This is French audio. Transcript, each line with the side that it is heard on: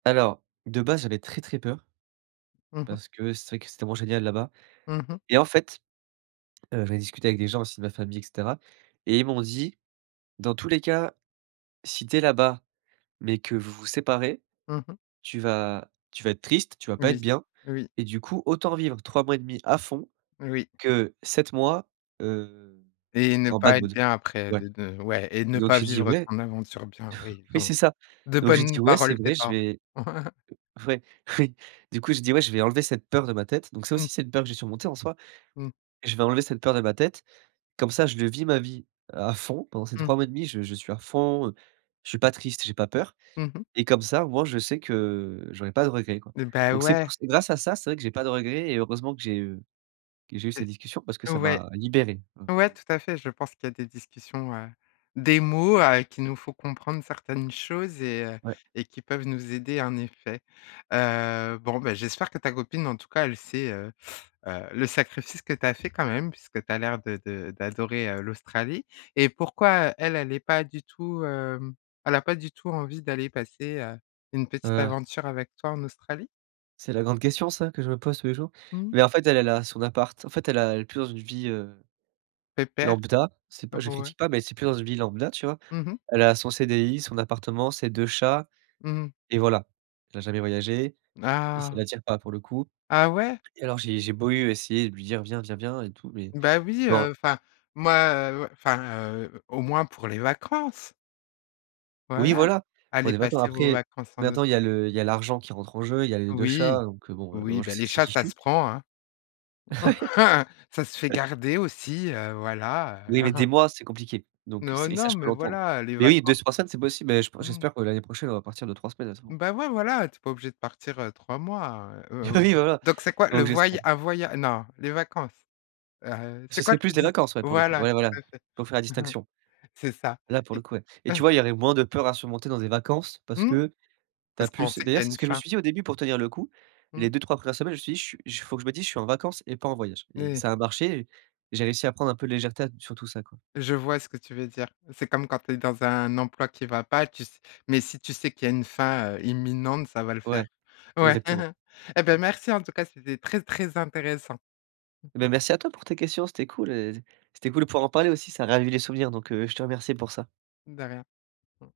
right: Alors de base, j'avais très, très peur.
left: Mmh mh.
right: Parce que c'est vrai que c'est tellement génial là-bas,
left: Mmh mh.
right: et en fait, heu, j'en ai discuté avec des gens aussi de ma famille, et cetera, et ils m'ont dit: «Dans tous les cas, si tu es là-bas, mais que vous, vous séparez,
left: Mmh mh.
right: tu vas tu vas être triste, tu vas pas être
left: Oui.
right: bien
left: Oui
right: et du coup autant vivre 3 mois et 1/2 à fond
left: Oui.
right: que 7 mois, heu,
left: Et ne
right: en bad
left: pas être
right: mood.»
left: bien après,
right: Ouais,
left: de de ouais et ne
right: donc
left: pas
right: j'ai dit:
left: vivre
right: «Ouais.»
left: ton aventure bien, oui.
right: Oui
left: Ton
right: c'est ça,
left: de
right: donc j'ai dit:
left: bonnes
right: «Ouais c'est
left: paroles, tes
right: vrai, je
left: parents.
right: vais» ouais, oui. Du coup j'ai dis: «Ouais, je vais enlever cette peur de ma tête», donc ça aussi
left: Mmh.
right: c'est une peur que j'ai surmontée en soi.
left: Mmh.
right: «Je vais enlever cette peur de ma tête, comme ça je vis ma vie à fond pendant ces
left: Mmh.
right: 3 mois et 1/2 je je suis à fond, heu, je suis pas triste, j'ai pas peur,
left: Mmh mh.
right: et comme ça, au moins, je sais que j'aurais pas de regrets quoi»,
left: Et bah
right: donc c'est pou
left: ouais.
right: c'est grâce à ça, c'est vrai que j'ai pas de regrets et heureusement que j'ai, heu, que j'ai eu cette
left: C'est
right: discussion. Parce que ça
left: ouais,
right: m'a libéré.
left: ouais tout à fait, je pense qu'il y a des discussions, heu, des mots, heu, qui nous font comprendre certaines choses et heu
right: Ouais.
left: et qui peuvent nous aider en effet. Heu, bon bah, j'espère que ta copine en tout cas, elle sait, heu heu, le sacrifice que tu as fait quand même. Puisque tu as l'air de de d'adorer, heu, l'Australie, et pourquoi, heu, elle est pas du tout, hem, elle a pas du tout envie d'aller passer, heu, une
right: Ouais,
left: petite
right: ouais.
left: aventure avec toi en Australie?
right: C'est la grande question ça, que je me pose tous les jours,
left: Mmh.
right: mais en fait elle, elle a son appart, en fait elle a elle est plus dans une vie, heu,
left: Pépère.
right: lambda. C'est pas je
left: Ouais.
right: critique pas, mais c'est plus dans une vie lambda, tu vois?
left: Mmh mh.
right: Elle a son cdi, son appartement, ses 2 chats,
left: Mmh mh.
right: et voilà. Elle a jamais voyagé et ça
left: Ah!
right: l'attire pas pour le coup,
left: Ah ouais?
right: et alors j'ai j'ai beau eu essayer de lui dire: «Viens, viens, viens» et tout mais
left: Bah oui,
right: non.
left: heu, enfin moi enfin, heu, au moins pour les vacances.
right: Oui
left: Voilà,
right: voilà, on
left: allez
right: est d'accord.
left: passer vos
right: Après,
left: vacances en
right: maintenant il y
left: Austr
right: a le il y a l'argent qui rentre en jeu, il y a les 2
left: Oui.
right: chats, donc heu, bon, maintenant
left: Oui,
right: je
left: bah,
right: sais que
left: les
right: c'est
left: chats ça
right: fichu.
left: se prend, hein. Ça se fait
right: Ouais.
left: garder aussi, heu, voilà, heu.
right: Oui, mais des mois, c'est compliqué, donc
left: Non,
right: c'est et ça
left: non,
right: je peux
left: mais
right: l'entendre,
left: voilà, les
right: mais oui, 2 s
left: vacances.
right: 3 semaines, c'est possible, mais je p
left: Mmh.
right: j'espère que l'année prochaine, on va partir 2-3 semaines. [unintelligible]
left: Bah ouais voilà, tu es pas obligé de partir, heu, 3 mois, heu, heu,
right: Bah,
left: ou
right: oui voilà,
left: donc c'est quoi le
right: donc
left: voya
right: j'espère.
left: un voya non les vacances, heu heu, c'est
right: Ce
left: quoi
right: serait
left: tu
right: plus des
left: dis
right: vacances, ouais, pour le coup.
left: Voilà,
right: Ouais voilà,
left: tout à
right: il
left: fait.
right: faut faire la distinction.
left: C'est ça,
right: Là pour le
left: et
right: coup, ouais, et tu vois il y aurait moins de peur à surmonter dans des vacances, parce
left: Mmh,
right: que tu as
left: parce qu'on
right: plus
left: sait qu'il
right: d'ailleurs
left: y a
right: c'est ce
left: une
right: que je me
left: fin.
right: suis dit au début pour tenir le coup, les
left: Mmh.
right: 2-3 premières semaines, je me suis dit: «Chu j faut que je me dise, je suis en vacances et pas en voyage»
left: N
right: et
left: oui.
right: ça a marché et j'ai réussi à prendre un peu de légèreté a t sur tout ça, quoi.
left: Je vois ce que tu veux dire. C'est comme quand tu es dans un emploi qui va pas, tu s mais si tu sais qu'il y une fin, heu, imminente, ça va le
right: Ouais
left: faire. Ouais,
right: exactement.
left: et beh merci en tout cas, c'était très très intéressant.
right: Et bah merci à toi pour tes questions, c'était cool, et c'était cool de pouvoir en parler aussi, ça a ravivé les souvenirs donc heu, je te remercie pour ça.
left: De rien. Mmh.